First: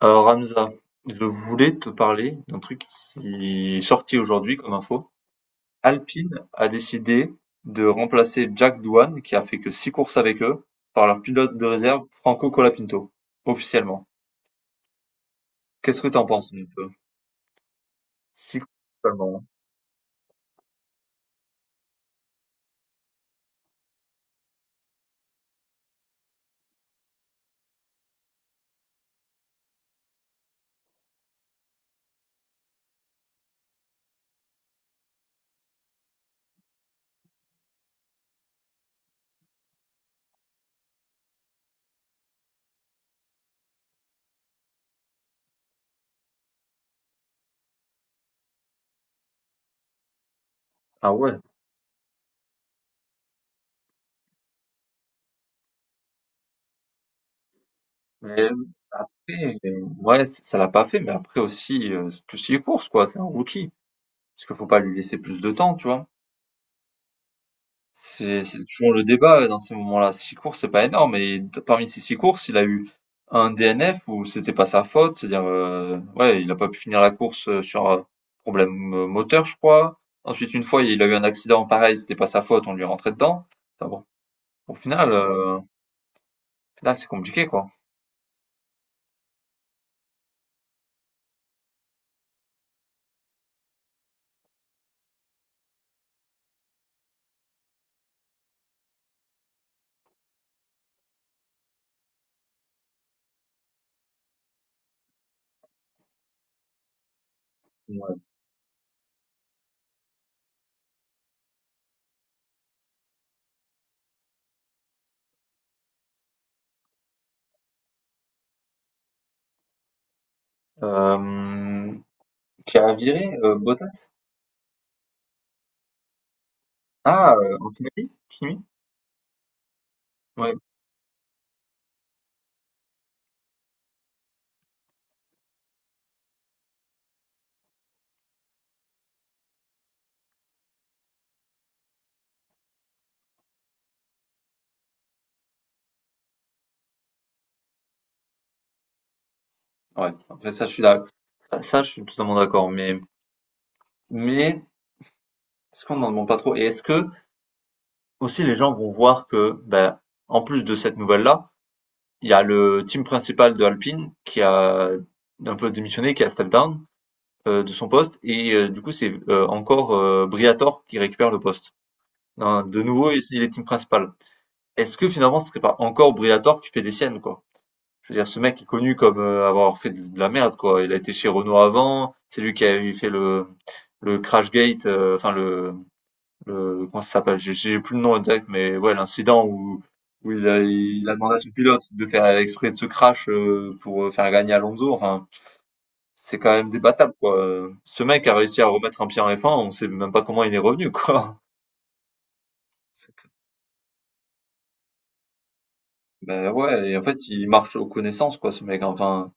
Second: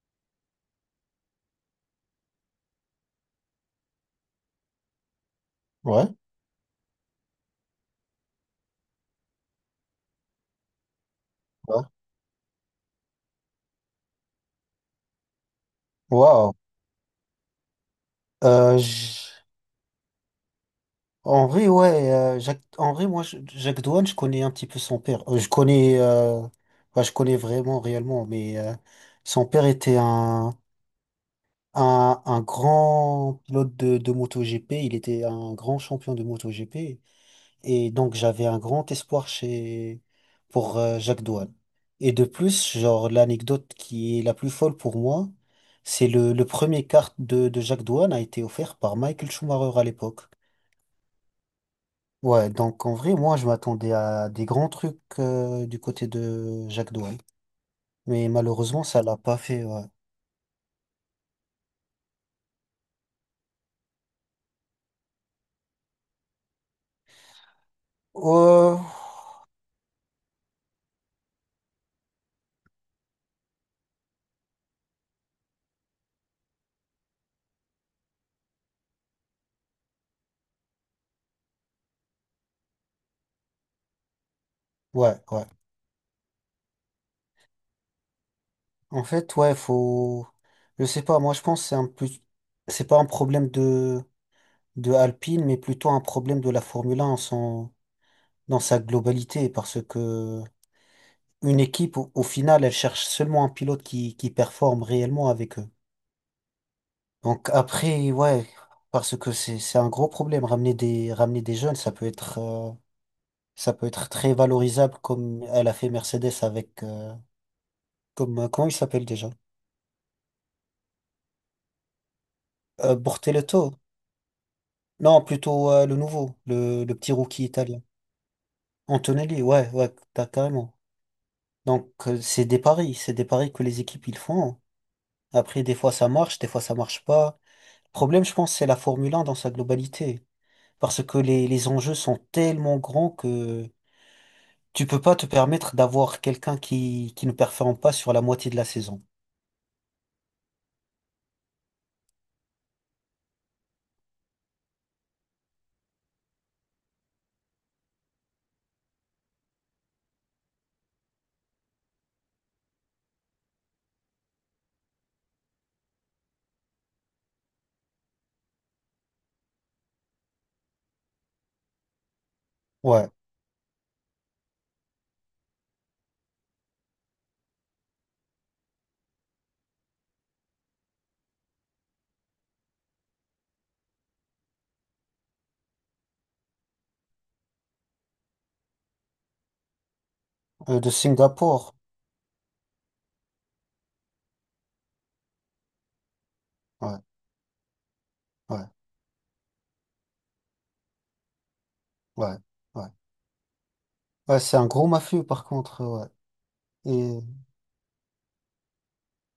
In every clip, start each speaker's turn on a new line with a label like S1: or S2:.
S1: Alors Hamza, je voulais te parler d'un truc qui est sorti aujourd'hui comme info.
S2: Ouais,
S1: Alpine a décidé de remplacer Jack Doohan, qui a fait que six courses avec eux, par leur pilote de
S2: ouais.
S1: réserve Franco Colapinto, officiellement. Qu'est-ce que t'en
S2: Waouh.
S1: penses un peu? Six
S2: Euh,
S1: courses
S2: j-
S1: seulement.
S2: En vrai, ouais, Jacques... en vrai, Jacques Douane, je connais un petit peu son père. Je connais, ouais, je connais vraiment, réellement, mais son père était un grand pilote de MotoGP. Il était un grand champion de MotoGP. Et donc, j'avais un grand espoir chez, pour Jacques Douane. Et de plus, genre, l'anecdote qui est la plus folle pour moi, c'est le premier kart de Jacques Douane a été offert par Michael Schumacher à l'époque.
S1: Ah ouais.
S2: Ouais, donc en vrai, moi, je m'attendais à des grands trucs du côté de Jacques Douane. Mais
S1: Mais
S2: malheureusement, ça l'a pas
S1: ouais,
S2: fait, ouais.
S1: ouais, ça l'a pas fait, mais après aussi, c'est que six courses, quoi, c'est un rookie. Parce qu'il faut pas lui laisser plus de temps, tu vois. C'est
S2: Euh,
S1: toujours le débat dans ces moments-là. Six courses, c'est pas énorme et d parmi ces 6 courses, il a eu un DNF où c'était pas sa faute, c'est-à-dire, ouais, il a pas pu finir la course, sur, problème, moteur, je crois. Ensuite, une fois, il a eu un accident, pareil, c'était pas sa faute, on lui est rentré dedans. Enfin bon, au final,
S2: ouais, ouais.
S1: heu, au final, c'est compliqué, quoi.
S2: En fait, ouais, faut. Je sais pas, moi, je pense que c'est un plus. C'est pas un problème de. De Alpine, mais plutôt un problème de la Formule un dans sa globalité, parce que une équipe, au final, elle cherche seulement un pilote qui performe réellement avec eux. Donc après,
S1: Ouais.
S2: ouais, parce que c'est un gros problème. Ramener des jeunes, ça peut être très valorisable comme elle a fait Mercedes avec, comme, comment il s'appelle déjà?
S1: Hem, qui a viré,
S2: Bortoleto.
S1: Bottas?
S2: Non, plutôt le nouveau, le petit
S1: Ah,
S2: rookie italien.
S1: Antonelli? Kimi?
S2: Antonelli, ouais, ouais, t'as
S1: Ouais,
S2: carrément. Donc, c'est des paris que les équipes ils font. Après, des fois ça marche, des fois ça marche pas. Le problème, je pense, c'est la Formule 1 dans sa globalité. Parce que les enjeux sont tellement grands que tu peux pas te permettre d'avoir quelqu'un qui ne performe pas sur la moitié de la saison.
S1: ouais, après ça, je suis d'a ça ça, je suis totalement d'accord, mais est-ce qu'on en demande pas trop? Et est-ce que aussi les gens vont voir que, ben, en plus de cette nouvelle-là, il y a le team principal de Alpine qui a un peu démissionné, qui a step down de son poste, et du coup c'est encore Briator qui récupère le poste. Hein, de
S2: Ouais.
S1: nouveau, il est team principal. Est-ce que finalement ce serait pas encore Briatore qui fait des siennes, quoi? Je veux dire, ce mec est connu comme avoir fait de la merde, quoi. Il a été chez Renault avant, c'est lui qui avait fait le Crashgate, enfin comment ça s'appelle? J'ai plus le nom exact, mais ouais, l'incident où il a,
S2: De
S1: il a demandé à son
S2: Singapour.
S1: pilote de faire exprès de ce crash pour faire gagner Alonso. Enfin, c'est quand même
S2: Ouais,
S1: débattable, quoi. Ce mec a réussi à
S2: ouais,
S1: remettre un pied en F1, on sait même pas comment il est revenu, quoi.
S2: ouais, ouais. Ouais, c'est un gros mafieux par contre, ouais.
S1: Ben ouais, et en fait,
S2: Et
S1: il marche aux connaissances, quoi, ce mec. Hein. Enfin,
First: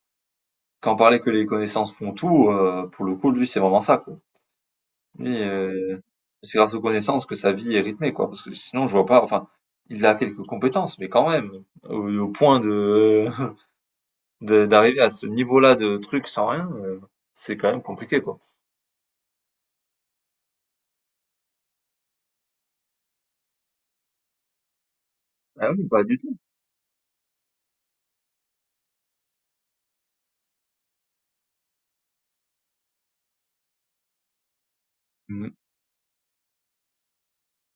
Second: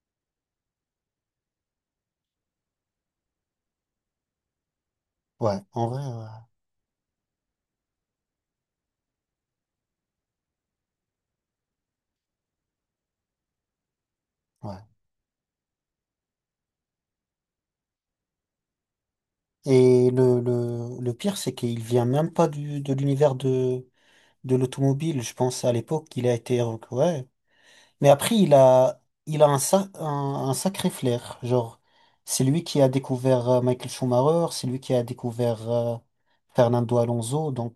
S1: quand on parlait que les connaissances font tout, pour le coup, lui, c'est vraiment ça, quoi. Lui,
S2: ouais, en vrai,
S1: c'est grâce aux connaissances que sa vie est rythmée, quoi. Parce que sinon, je vois pas, enfin, il a quelques compétences, mais quand même, au point
S2: ouais. Ouais.
S1: d'arriver à ce niveau-là de truc sans rien, c'est quand même compliqué, quoi.
S2: Et le pire, c'est qu'il vient même pas de l'univers de l'automobile, je pense à
S1: Ah oui, pas
S2: l'époque
S1: du
S2: qu'il a
S1: tout.
S2: été ouais. Mais après il a un, un sacré flair, genre c'est lui qui a découvert Michael Schumacher, c'est lui qui a
S1: Mmh.
S2: découvert Fernando Alonso, donc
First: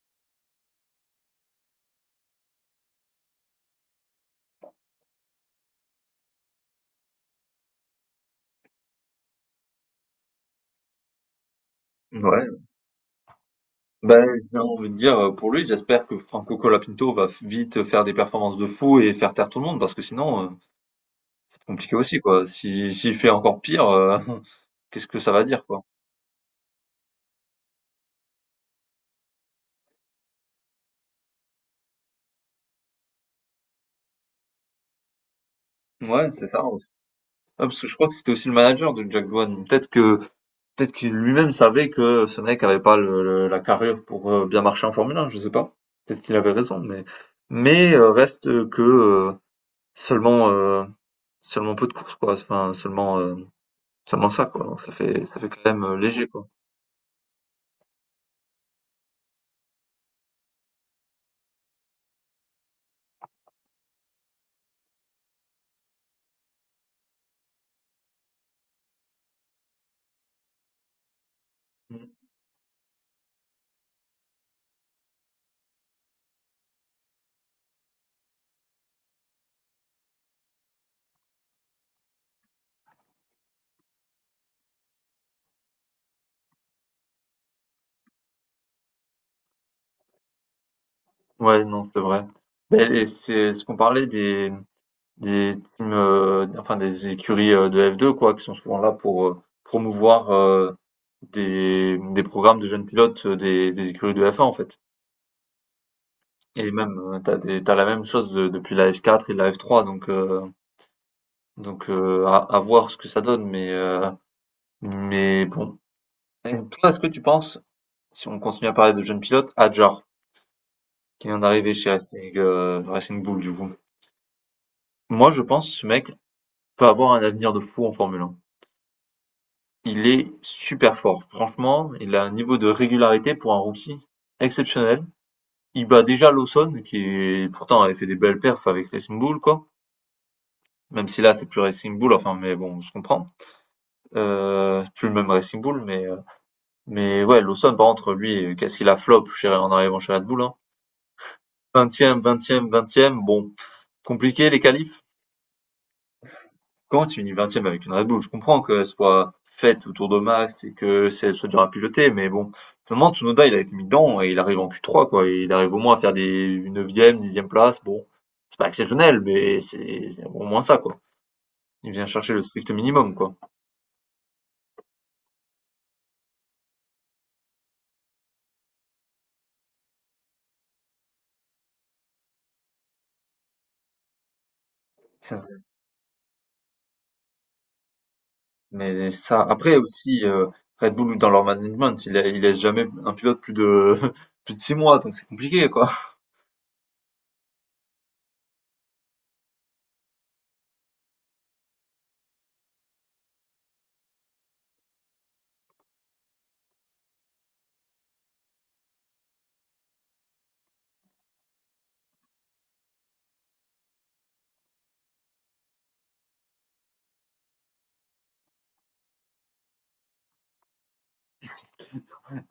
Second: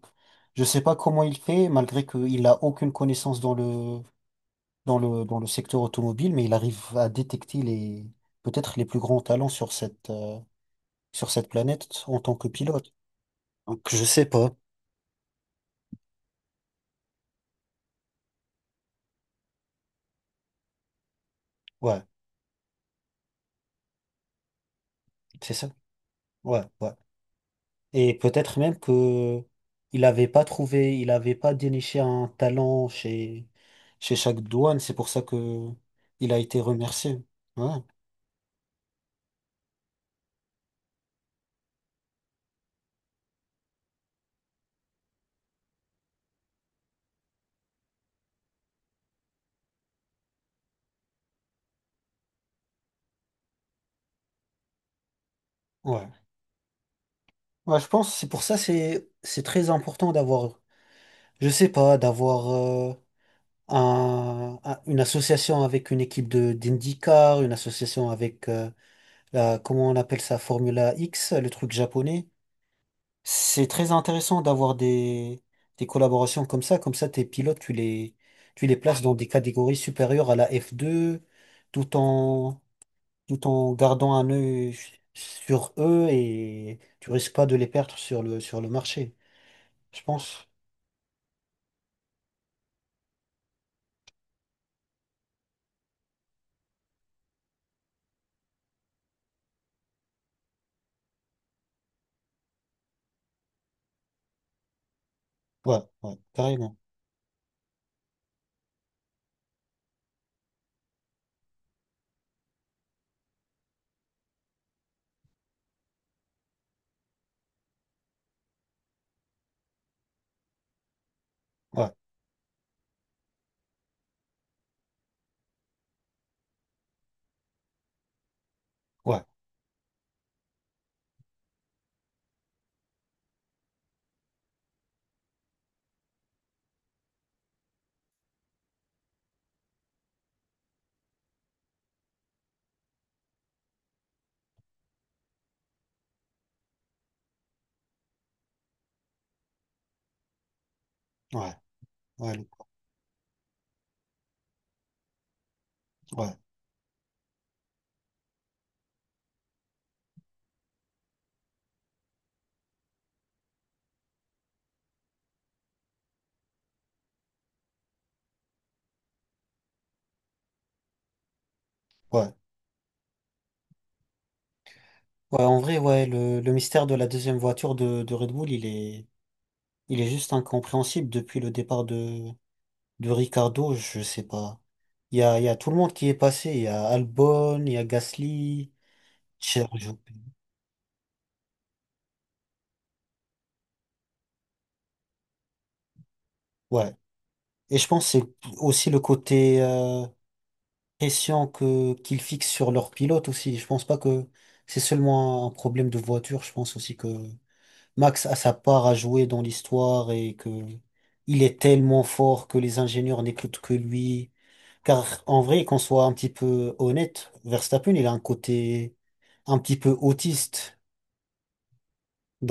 S2: je sais pas comment il fait malgré qu'il a aucune connaissance dans le dans le secteur automobile, mais il arrive à détecter les peut-être les plus grands talents sur cette planète en tant
S1: Ouais.
S2: que pilote. Donc je
S1: Ben
S2: sais pas.
S1: j'ai envie de dire, pour lui, j'espère que Franco Colapinto va f vite faire des performances de fou et faire taire tout le monde parce que sinon, c'est compliqué
S2: Ouais,
S1: aussi, quoi. Si s'il fait encore pire, qu'est-ce que ça va
S2: c'est
S1: dire,
S2: ça.
S1: quoi?
S2: Ouais, ouais. Et peut-être même que il n'avait pas trouvé, il n'avait pas déniché un talent chez, chez chaque douane. C'est pour ça que
S1: Ouais,
S2: il a
S1: c'est
S2: été
S1: ça, aussi.
S2: remercié. Ouais,
S1: Ouais, parce que je crois que c'était aussi le manager de Jack Doohan. Peut-être qu'il lui-même savait que ce mec avait pas le le la carrure pour, bien marcher en Formule 1, je sais pas. Peut-être qu'il avait raison, mais reste que, seulement, seulement peu de courses quoi, enfin seulement, seulement ça quoi, donc ça fait quand même,
S2: ouais.
S1: léger quoi.
S2: Ouais, je pense, c'est pour ça, c'est très important d'avoir, je sais pas, d'avoir une association avec une équipe de d'IndyCar, une association avec, la, comment on appelle ça, Formula X, le truc
S1: Mmh.
S2: japonais. C'est très intéressant d'avoir des collaborations comme ça. Comme ça, tes pilotes, tu les places dans des catégories supérieures à la f deux tout en, tout en gardant un œil sur eux et tu risques pas de les perdre sur sur le marché. Je pense.
S1: Ouais, non, c'est vrai. Beh et c'est ce qu'on parlait des teams, enfin des écuries, de F2 quoi, qui sont souvent là pour, promouvoir, des programmes de jeunes pilotes, des écuries de F1 en fait.
S2: Ouais, ouais,
S1: Et
S2: carrément.
S1: même, t'as des tu la même chose de depuis la F4 et la F3 donc, à voir ce que ça donne mais bon. Et toi, est-ce que tu penses? Si on continue à parler de jeunes pilotes, Hadjar, qui vient d'arriver chez
S2: Ouais,
S1: Racing Bull, du coup. Moi, je pense que ce mec peut avoir un avenir de fou en Formule 1.
S2: ouais,
S1: Il est super fort. Franchement, il a un niveau de régularité pour un rookie exceptionnel. Il bat déjà Lawson, pourtant avait fait des belles perfs avec Racing Bull, quoi. Même si là, c'est plus Racing Bull, enfin, mais bon, on se comprend. C'est plus le même Racing Bull, mais ouais, Lawson, par contre, lui, qu'est-ce qu'il a flop en arrivant chez Red Bull, hein.
S2: ouais,
S1: Vingtième,
S2: ouais, le-
S1: vingtième, vingtième, bon, compliqué les qualifs.
S2: ouais,
S1: Quand tu finis 20 avec une Red Bull? Je comprends qu'elle soit faite autour de Max et que elle soit dure à piloter, mais bon, finalement, Tsunoda, il a été mis dedans et il arrive en Q3, quoi. Il arrive au moins à faire des neuvième, dixième place. Bon, c'est pas exceptionnel, mais c'est au moins ça, quoi. Il vient chercher
S2: ouais.
S1: le strict minimum, quoi.
S2: Ouais, en vrai, ouais, le mystère de la deuxième voiture de Red Bull, il est juste incompréhensible depuis le départ de Ricardo, je sais pas. Il
S1: Ça-
S2: y a tout le monde qui est passé. Il y a Albon, il y a Gasly,
S1: Mais ça, après
S2: Sergio.
S1: aussi, Red Bull, dans leur management, il laisse jamais un pilote plus de, plus de 6 mois, donc c'est compliqué, quoi.
S2: Ouais. Et je pense que c'est aussi le côté pression que qu'ils fixent sur leur pilote aussi. Je pense pas que c'est seulement un problème de voiture. Je pense aussi que Max a sa part à jouer dans l'histoire et que il est tellement fort que les ingénieurs n'écoutent que lui. Car en vrai, qu'on soit un petit peu honnête, Verstappen, il a un côté un petit peu autiste.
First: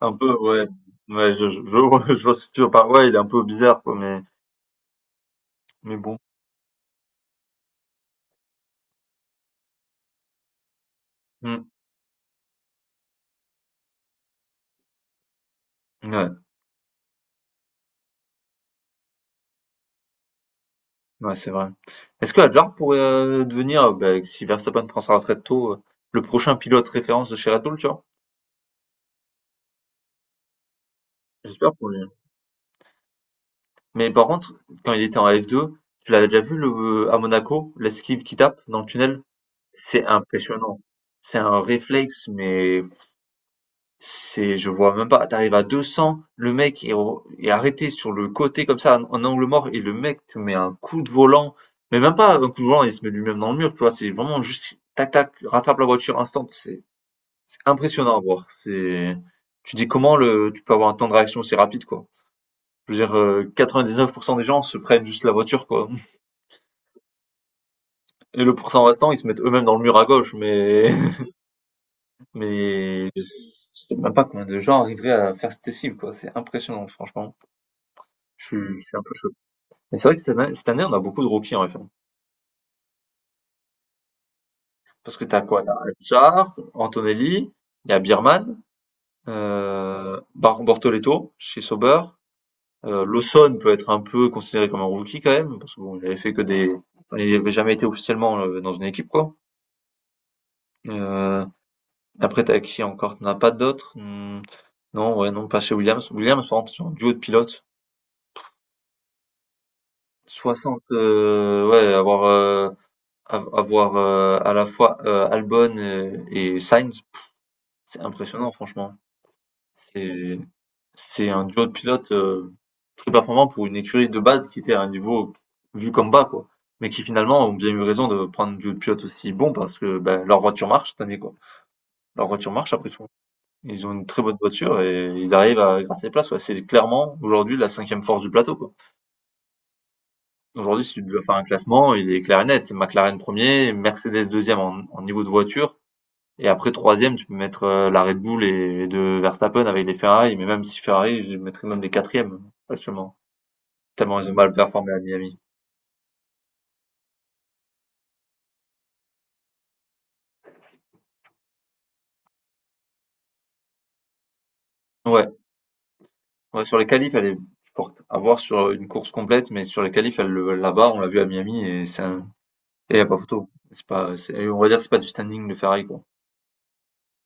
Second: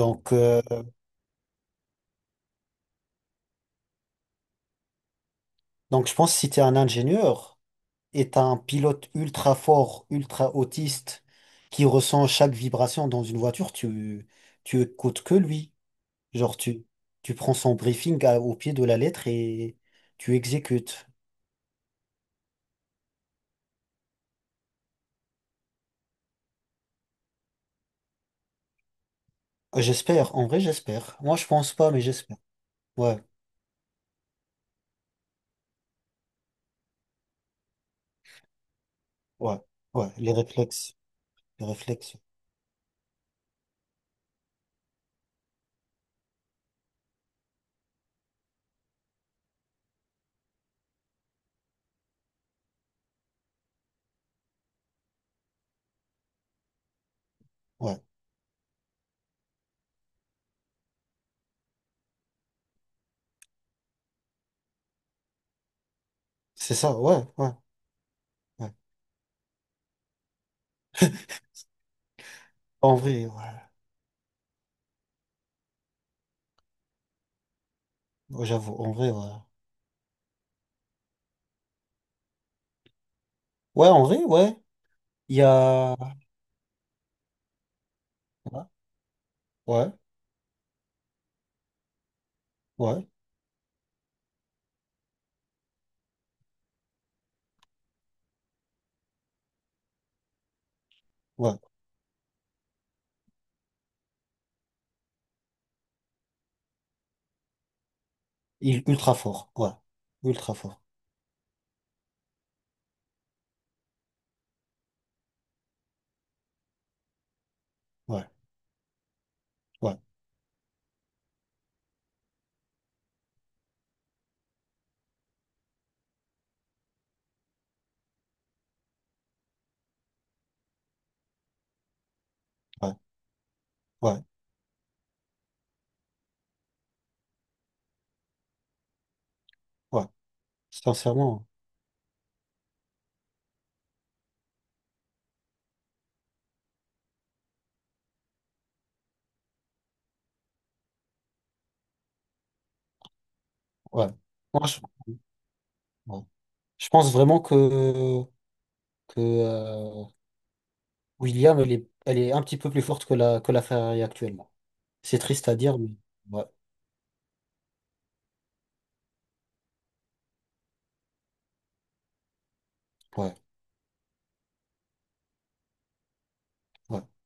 S1: Un peu,
S2: euh,
S1: ouais. Ouais, je vois je vois ce que tu veux ouais, il est un peu bizarre, quoi, mais
S2: donc je
S1: bon.
S2: pense que si tu es un ingénieur et tu un pilote ultra fort, ultra autiste,
S1: Hmm.
S2: qui ressent chaque vibration dans une voiture, tu écoutes que lui.
S1: Ouais.
S2: Genre, tu prends son briefing à- au pied de la lettre et tu exécutes.
S1: Ouais, c'est vrai. Est-ce que Adler pourrait, devenir, beh, si Verstappen prend sa retraite tôt, le prochain pilote référence de chez Red Bull, tu vois?
S2: J'espère, en vrai, j'espère. Moi, je pense
S1: J'espère pour
S2: pas, mais
S1: lui.
S2: j'espère. Ouais,
S1: Mais par contre, quand il était en F2, tu l'avais déjà vu le à Monaco, l'esquive qui tape dans le tunnel?
S2: ouais,
S1: C'est
S2: ouais,
S1: impressionnant. C'est un
S2: les réflexes,
S1: réflexe, mais c'est je vois même pas. T'arrives arrives à 200, le mec est arrêté sur le côté comme ça, en angle mort et le mec te met un coup de volant, mais même pas un coup de volant, il se met lui-même dans le mur, tu vois? C'est vraiment juste tac tac, rattrape la voiture instant. C'est
S2: ouais.
S1: impressionnant à voir. C'est Tu dis comment le tu peux avoir un temps de réaction aussi rapide, quoi. Je veux dire, 99 des gens se prennent juste la voiture, quoi,
S2: C'est ça, ouais, ouais,
S1: et le
S2: ouais.
S1: pourcent restant, ils se mettent eux-mêmes dans le mur à gauche, mais
S2: En
S1: mais je
S2: vrai, ouais.
S1: sais même pas combien de gens arriveraient à faire cette cible quoi. C'est impressionnant, franchement. Je
S2: Ouais,
S1: suis
S2: j'avoue,
S1: je
S2: en
S1: suis un
S2: vrai,
S1: peu
S2: ouais.
S1: choqué. Mais c'est vrai que cette année, on a beaucoup de rookies en F1.
S2: Ouais, en vrai, ouais.
S1: Parce que
S2: Il
S1: t'as
S2: y
S1: quoi? T'as as
S2: a...
S1: Hadjar, Antonelli, il y a Beerman,
S2: Ouais, ouais.
S1: Bar Bortoleto chez Sauber.
S2: Ouais.
S1: Lawson peut être un peu considéré comme un rookie quand même, parce qu'il n'avait fait que des. Enfin, il n'avait jamais été officiellement dans une équipe, quoi. Euh,
S2: Ouais.
S1: après, t'as qui encore? T'en as pas d'autres? Hmm, non, ouais, non, pas chez Williams. Williams, par contre, c'est un duo de pilotes.
S2: Il, ultra fort, ouais. Ultra fort,
S1: 60, ouais, avoir à la fois Albon et Sainz, c'est
S2: ouais,
S1: impressionnant, franchement.
S2: ouais,
S1: C'est, c'est un duo de pilotes, très performant pour une écurie de base qui était à un niveau vu comme bas, quoi. Mais qui finalement ont bien eu raison de prendre deux pilotes aussi bons parce que ben, leur voiture marche cette année, quoi. Leur voiture marche après
S2: ouais,
S1: tout. Ils ont une très
S2: ouais,
S1: bonne voiture et ils arrivent à gratter des places, quoi. C'est clairement aujourd'hui la cinquième force du plateau, quoi.
S2: ouais.
S1: Aujourd'hui, si tu dois faire un
S2: Sincèrement,
S1: classement, il est clair et net. C'est McLaren premier, Mercedes deuxième en niveau de voiture, et après, troisième, tu peux mettre la Red Bull et de Verstappen avec les Ferrari, mais même si Ferrari, je mettrais même les quatrièmes, actuellement.
S2: ouais.
S1: Tellement ils ont mal
S2: Moi, je,
S1: performé à Miami.
S2: ouais. Je pense vraiment que William, elle est un petit peu plus forte que la Ferrari actuellement. C'est
S1: Ouais.
S2: triste à dire, mais ouais,
S1: Ouais, sur les qualifs, elle est forte. À voir sur une course complète, mais sur les qualifs, elle la barre, on l'a vu à Miami, et et y a pas
S2: ouais,
S1: photo. C'est pas, on va dire que c'est pas du standing de Ferrari, quoi.
S2: ouais.